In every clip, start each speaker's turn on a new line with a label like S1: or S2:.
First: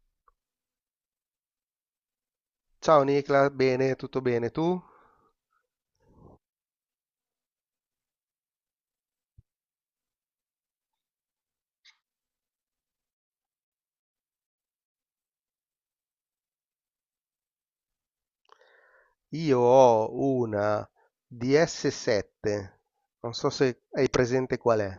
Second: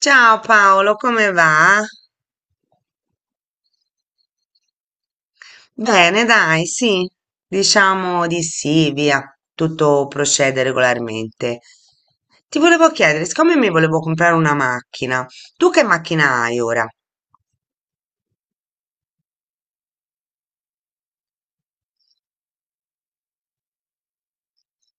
S1: Ciao Paolo, come va?
S2: Ciao Nicla, bene, tutto bene tu?
S1: Bene, dai, sì, diciamo di sì, via, tutto procede regolarmente. Ti volevo chiedere, siccome mi volevo comprare una macchina, tu che macchina hai ora?
S2: Io ho una DS7, non so se hai presente qual è.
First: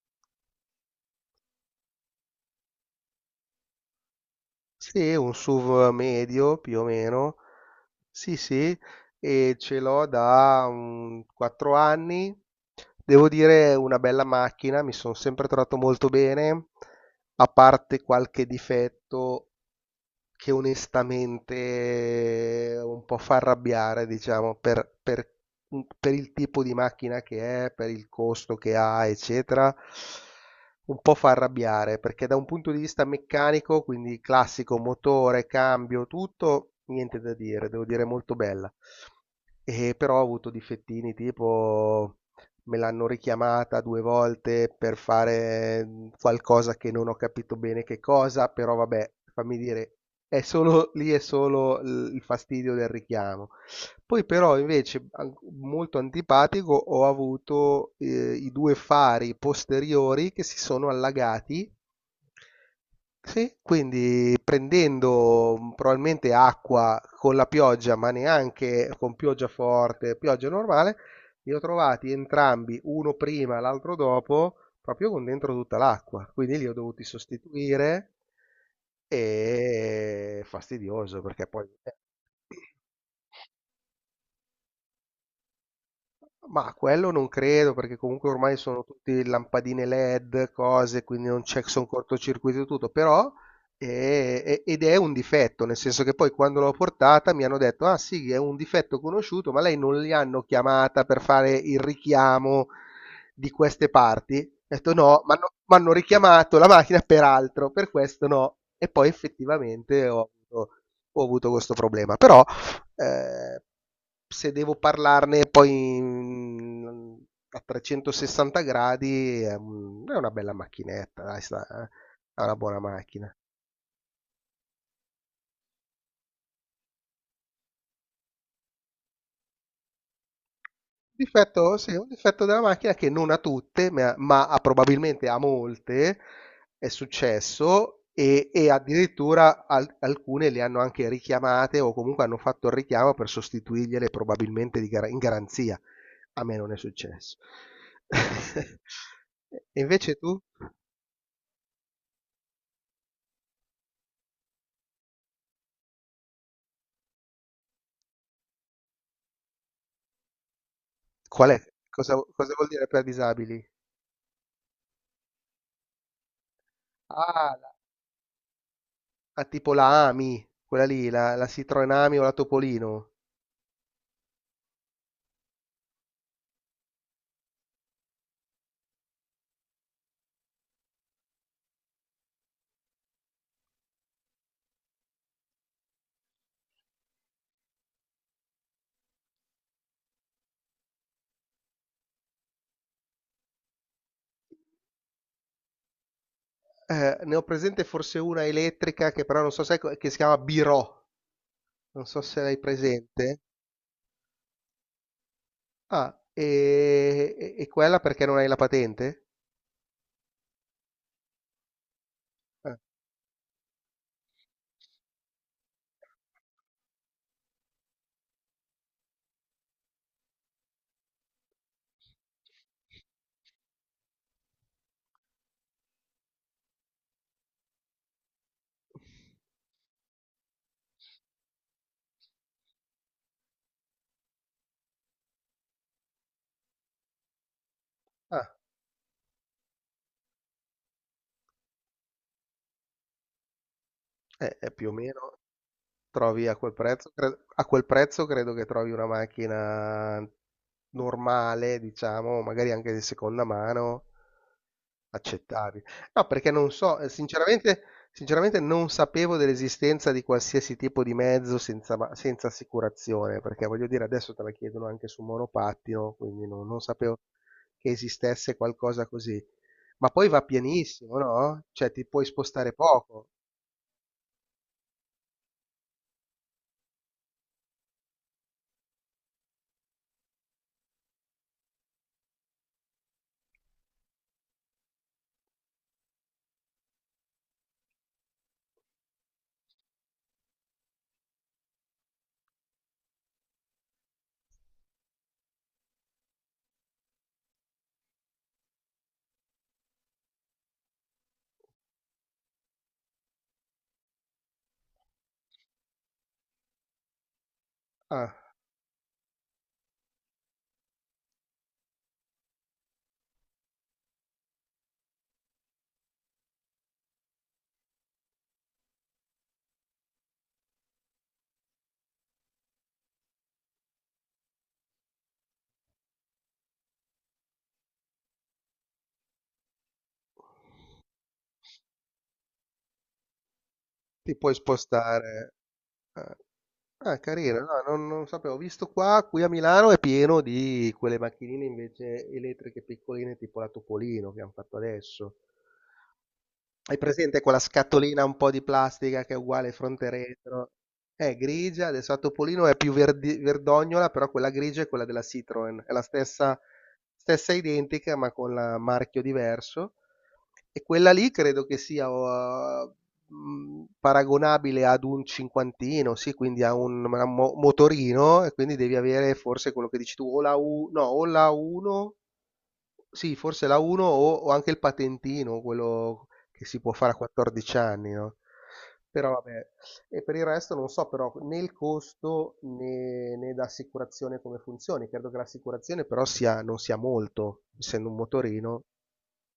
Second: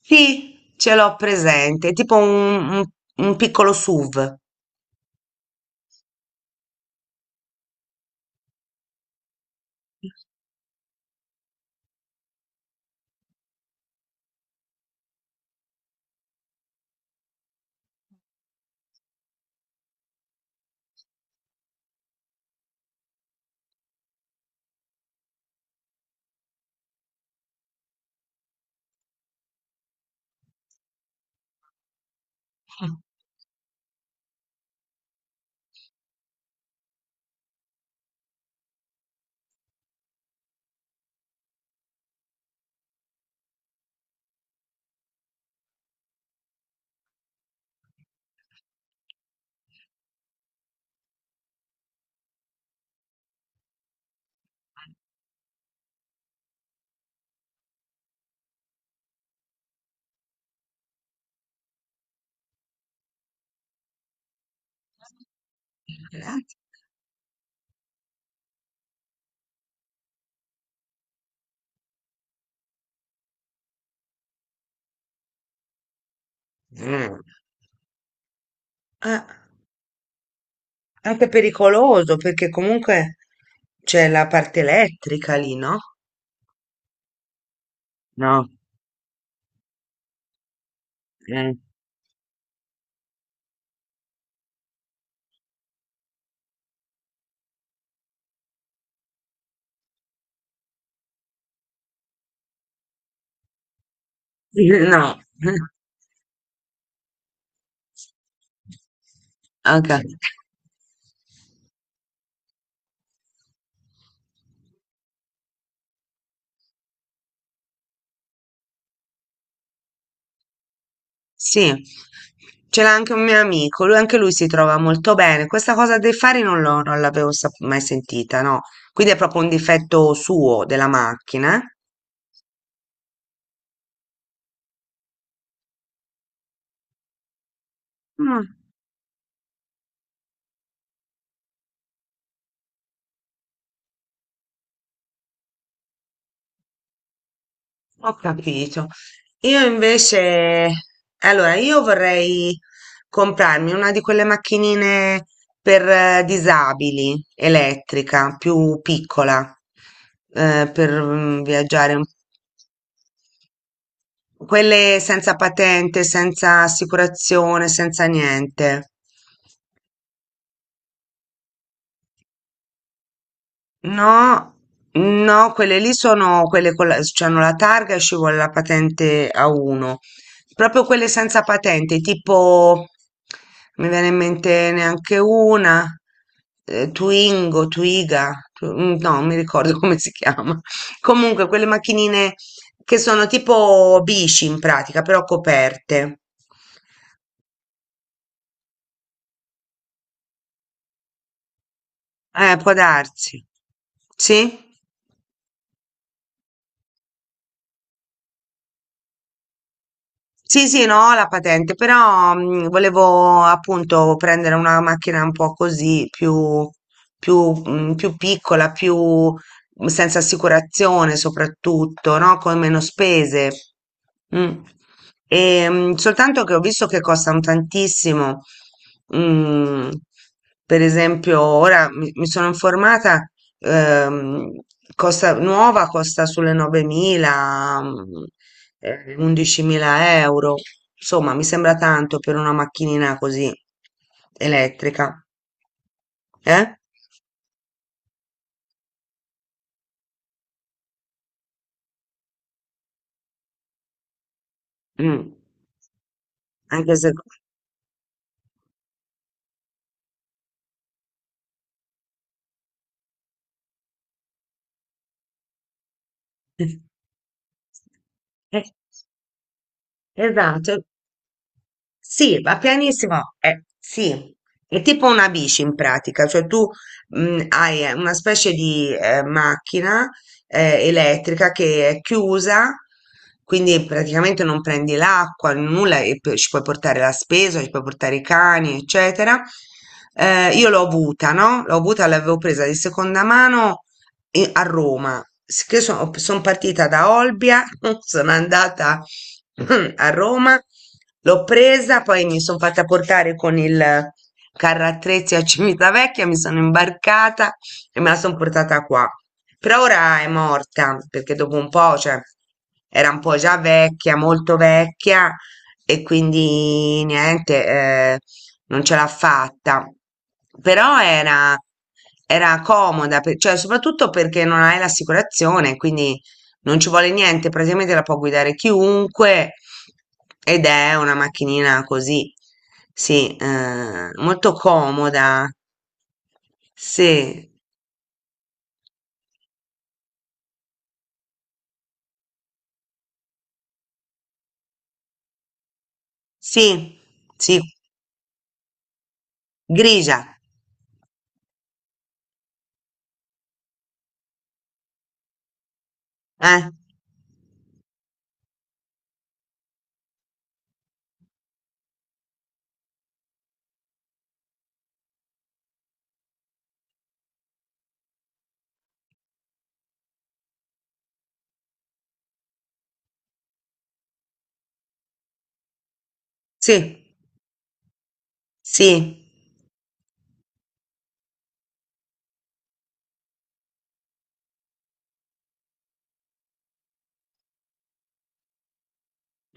S1: Sì, ce l'ho presente, tipo un piccolo SUV.
S2: Sì, un SUV medio più o meno. Sì, sì, e ce l'ho da 4 anni. Devo dire, è una bella macchina, mi sono sempre trovato molto bene, a parte qualche difetto che onestamente un po' fa arrabbiare, diciamo, per il tipo di macchina che è, per il costo che ha, eccetera. Un po' fa arrabbiare perché da un punto di vista meccanico, quindi classico motore, cambio, tutto, niente da dire, devo dire molto bella. E però ho avuto difettini tipo me l'hanno richiamata due volte per fare qualcosa che non ho capito bene che cosa, però vabbè, fammi dire, è solo il fastidio del richiamo. Poi però invece molto antipatico ho avuto i due fari posteriori che si sono allagati. Sì, quindi prendendo probabilmente acqua con la pioggia, ma neanche con pioggia forte, pioggia normale, li ho trovati entrambi, uno prima, l'altro dopo, proprio con dentro tutta l'acqua. Quindi li ho dovuti
S1: Mm.
S2: sostituire
S1: Eh,
S2: e fastidioso
S1: anche
S2: perché poi.
S1: pericoloso perché comunque c'è la parte elettrica lì, no?
S2: Ma quello non credo, perché comunque
S1: No.
S2: ormai sono tutti lampadine LED, cose, quindi non
S1: eh,
S2: c'è sono cortocircuito e tutto, però ed è un difetto, nel senso che poi quando l'ho portata mi hanno detto, ah sì, è un difetto conosciuto, ma lei non li hanno chiamata per fare il richiamo di queste parti? Ho detto
S1: No.
S2: no, ma hanno richiamato la macchina per altro, per questo no. E poi
S1: Anche
S2: effettivamente ho avuto questo problema, però... Eh, Se devo parlarne poi a 360 gradi è una bella macchinetta, dai,
S1: Sì. Sì,
S2: è una buona
S1: ce l'ha anche un
S2: macchina.
S1: mio amico, lui anche lui si trova molto bene. Questa cosa dei fari non l'avevo sap- mai sentita, no? Quindi è proprio un difetto suo della macchina, eh?
S2: Difetto, sì, un difetto della macchina che non a tutte, ma probabilmente a molte è successo
S1: Mm,
S2: e addirittura alcune le hanno anche richiamate o comunque hanno fatto il richiamo per sostituirgliele probabilmente in garanzia. A me non è successo.
S1: ho capito. Io
S2: E invece tu?
S1: invece, allora, io vorrei comprarmi una di quelle macchinine per disabili, elettrica, più piccola, per
S2: Qual è?
S1: viaggiare.
S2: Cosa vuol dire per disabili?
S1: Quelle senza patente, senza
S2: Ah,
S1: assicurazione, senza niente.
S2: tipo la AMI, quella lì, la Citroen AMI o la Topolino.
S1: No, no, quelle lì sono quelle con la, c'hanno la targa e ci vuole la patente A1. Proprio quelle senza patente, tipo, mi viene in mente neanche una, Twingo, Twiga, no, non mi ricordo come si chiama. Comunque, quelle macchinine che sono tipo bici in pratica, però coperte.
S2: Ne ho presente forse una elettrica che però non so se che si chiama Biro, non so se l'hai
S1: Può darsi.
S2: presente.
S1: Sì?
S2: Ah, e quella perché non hai la patente?
S1: Sì, sì, no, ho la patente, però
S2: Ah,
S1: volevo appunto prendere una macchina un po' così, più, più, più piccola, più senza assicurazione soprattutto, no? Con meno spese. Mm. E, soltanto che ho visto che costano tantissimo. Mm, per esempio, ora mi sono informata. Ehm, costa, nuova costa sulle 9.000,
S2: ah,
S1: 11.000 euro. Insomma, mi sembra tanto per una macchinina così
S2: Più o
S1: elettrica,
S2: meno trovi a
S1: eh?
S2: quel prezzo, a quel prezzo credo che trovi una macchina normale, diciamo, magari anche di seconda mano.
S1: Mm,
S2: Accettabile. No, perché non
S1: Anche
S2: so,
S1: se.
S2: sinceramente non sapevo dell'esistenza di qualsiasi tipo di mezzo senza, senza assicurazione, perché voglio dire, adesso te la chiedono anche su monopattino, quindi non sapevo che esistesse
S1: Eh,
S2: qualcosa così. Ma poi va
S1: esatto.
S2: pienissimo, no? Cioè ti puoi
S1: Sì, va
S2: spostare poco.
S1: pianissimo, sì, è tipo una bici in pratica, cioè tu hai una specie di macchina elettrica che è chiusa, quindi praticamente non prendi l'acqua, nulla, e poi ci puoi portare la spesa, ci puoi portare i cani, eccetera. Io l'ho avuta, no? L'ho avuta, l'avevo presa di seconda mano a Roma. Che sono partita da Olbia, sono andata a Roma, l'ho presa, poi mi sono fatta portare con il carro attrezzi a Civitavecchia, mi sono imbarcata e me la
S2: Ah,
S1: sono portata qua. Però ora è morta perché dopo un po', cioè, era un po' già vecchia, molto vecchia e quindi niente. Non ce l'ha fatta. Però era comoda, cioè soprattutto perché non hai l'assicurazione, quindi non ci vuole niente, praticamente la può guidare chiunque ed è una macchinina così, sì,
S2: ti
S1: molto
S2: puoi
S1: comoda.
S2: spostare. eh,
S1: Sì,
S2: Ah, carino, no, non sapevo. Ho visto qua, qui a Milano è pieno di quelle macchinine invece elettriche piccoline tipo la Topolino che hanno fatto adesso.
S1: sì,
S2: Hai presente quella
S1: sì,
S2: scatolina un po' di plastica che è uguale fronte e
S1: grigia,
S2: retro? È grigia, adesso a Topolino è più verdognola, però quella grigia è quella della Citroen, è la stessa,
S1: eh,
S2: stessa identica ma con la marchio diverso. E quella lì credo che sia paragonabile ad un cinquantino, sì, quindi a un, motorino, e quindi devi avere forse quello che dici tu, o la, U, no, o la 1 sì, forse la 1 o anche il patentino, quello che
S1: sì,
S2: si può fare a 14 anni, no?
S1: sì.
S2: Però vabbè, e per il resto non so però né il costo né l'assicurazione come funzioni. Credo che l'assicurazione però sia, non sia molto, essendo un motorino.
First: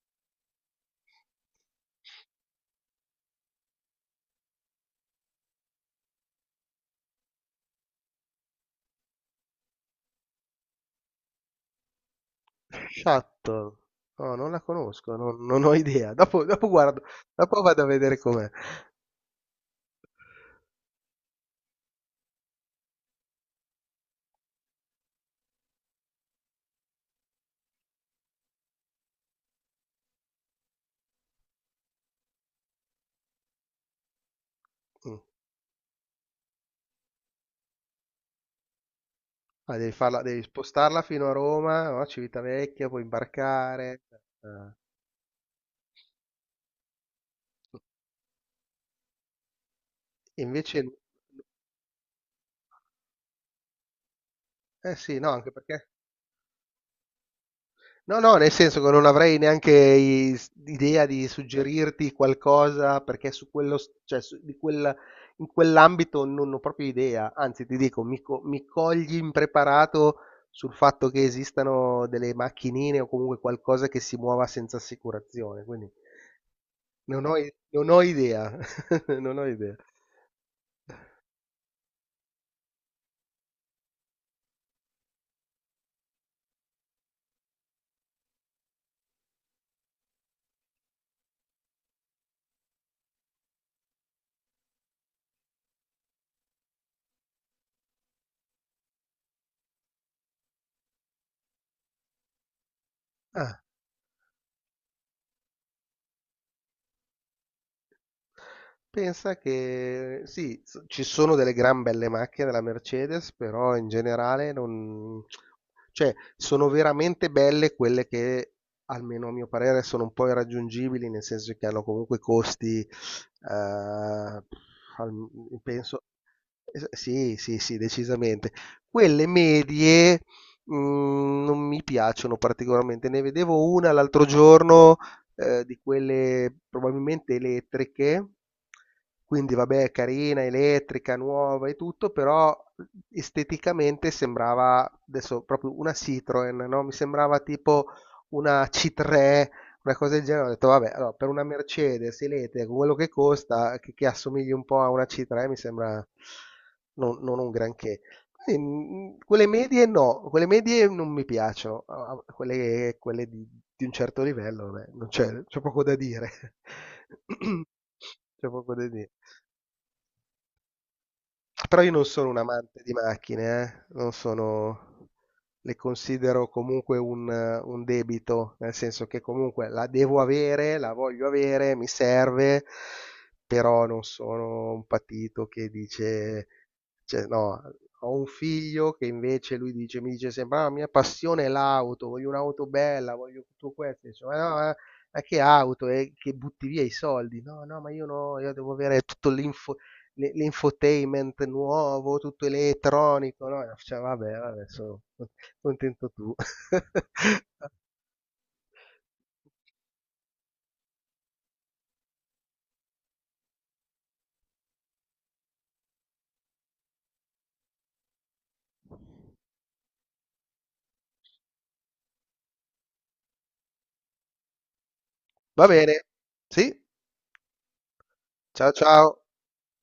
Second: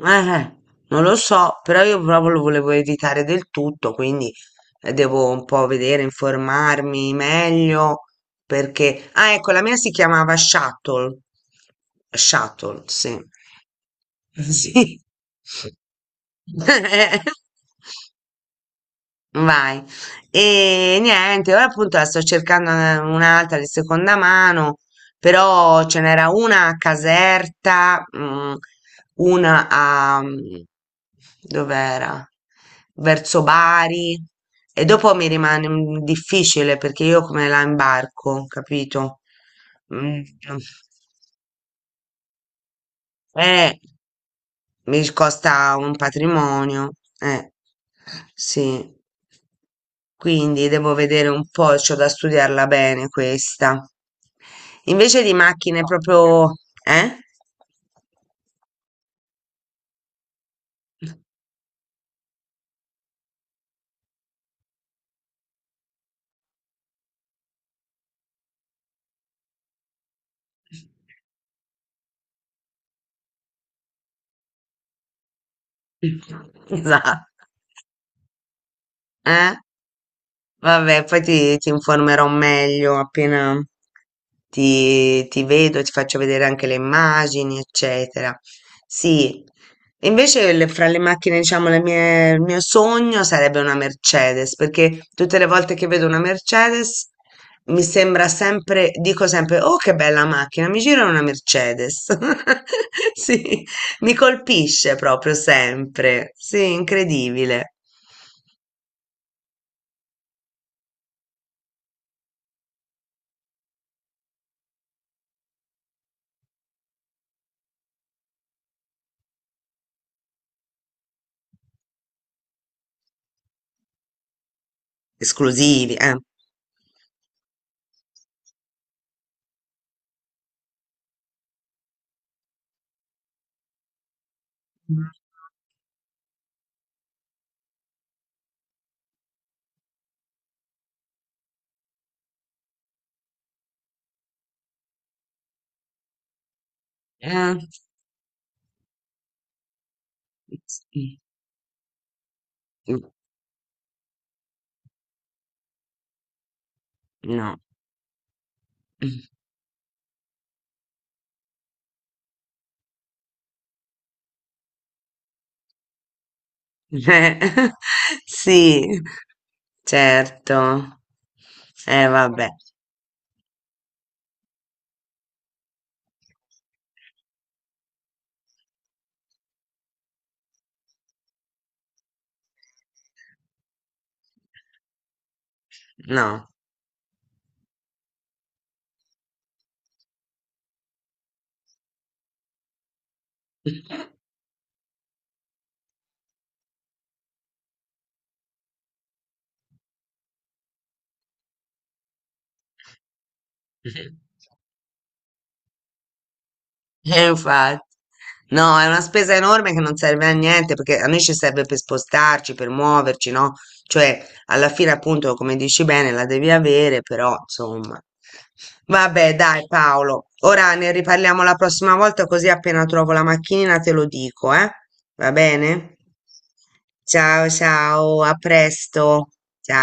S1: Eh, eh, non lo so, però io proprio lo volevo evitare del tutto, quindi devo un po' vedere, informarmi meglio, perché. Ah, ecco, la mia si chiamava Shuttle. Shuttle, sì.
S2: Shuttle, no, non la
S1: Sì.
S2: conosco, non ho idea. Dopo, dopo guardo,
S1: Eh,
S2: dopo vado a vedere com'è.
S1: Vai. E niente, ora appunto la sto cercando un'altra di seconda mano, però ce n'era una a Caserta, una a. Dov'era? Verso Bari. E dopo
S2: Mm.
S1: mi rimane difficile perché io come la imbarco, capito?
S2: Ah, devi
S1: Mm,
S2: farla, devi
S1: mm.
S2: spostarla fino a Roma, no? Civitavecchia, poi
S1: Eh,
S2: imbarcare. Eh.
S1: mi costa un patrimonio, eh, sì.
S2: E
S1: Quindi
S2: Invece
S1: devo vedere un po', c'ho da studiarla bene questa.
S2: Eh sì,
S1: Invece di
S2: no, anche
S1: macchine
S2: perché...
S1: proprio, eh?
S2: No, no, nel senso che non avrei neanche idea di suggerirti qualcosa perché su quello, cioè in quell'ambito non ho proprio idea. Anzi, ti dico, mi cogli impreparato sul fatto che esistano delle macchinine o comunque qualcosa che si muova senza assicurazione. Quindi
S1: Esatto.
S2: non ho idea. Non ho
S1: Eh?
S2: idea.
S1: Vabbè, poi ti informerò meglio appena ti vedo, ti faccio vedere anche le immagini, eccetera. Sì, invece fra le macchine, diciamo, il mio sogno sarebbe una Mercedes, perché tutte le volte che vedo una Mercedes mi sembra sempre, dico sempre, oh che bella macchina, mi gira una Mercedes.
S2: Ah.
S1: Sì, mi colpisce proprio sempre. Sì, incredibile.
S2: Pensa che sì, ci sono delle gran belle macchine della Mercedes, però in generale non... cioè, sono veramente belle quelle che, almeno a mio parere, sono un po' irraggiungibili, nel senso che hanno comunque costi, al-
S1: Esclusivi,
S2: penso...
S1: eh.
S2: Sì, sì, sì, decisamente. Quelle medie, non mi piacciono particolarmente. Ne vedevo una l'altro giorno
S1: Mm.
S2: di quelle probabilmente elettriche, quindi vabbè, carina, elettrica, nuova e tutto, però esteticamente sembrava adesso proprio una Citroen, no? Mi sembrava
S1: Eh,
S2: tipo una C3, una cosa del genere. Ho detto,
S1: s
S2: vabbè, allora, per una Mercedes elettrica, con quello che costa, che assomigli un po' a una C3, mi sembra non un
S1: no.
S2: granché. Sì, quelle medie no, quelle medie non mi piacciono, ah, quelle di un certo livello, vabbè, non c'è, c'è poco da dire.
S1: Eh,
S2: C'è poco da
S1: sì,
S2: dire.
S1: certo.
S2: Però io non sono un
S1: Vabbè,
S2: amante di macchine, eh. Non sono, le considero comunque un debito, nel senso che comunque la devo avere, la voglio avere, mi serve, però non sono un patito che
S1: no.
S2: dice, cioè, no, ho un figlio che invece lui dice, mi dice sempre, ah, la mia passione è l'auto, voglio un'auto bella, voglio tutto questo, dice, ma no, ma che auto, e che butti via i soldi? No, no, ma io no, io devo avere tutto l'infotainment nuovo, tutto elettronico, no? Cioè, vabbè, vabbè, sono contento tu.
S1: Infatti. No, è una spesa enorme che non serve a niente perché a noi ci serve per spostarci, per muoverci, no? Cioè, alla fine, appunto, come dici bene, la devi avere, però, insomma. Vabbè, dai, Paolo. Ora ne riparliamo la prossima volta, così appena trovo la macchina te lo dico, eh? Va
S2: Va
S1: bene?
S2: bene, sì,
S1: Ciao, ciao, a
S2: ciao ciao.
S1: presto. Ciao.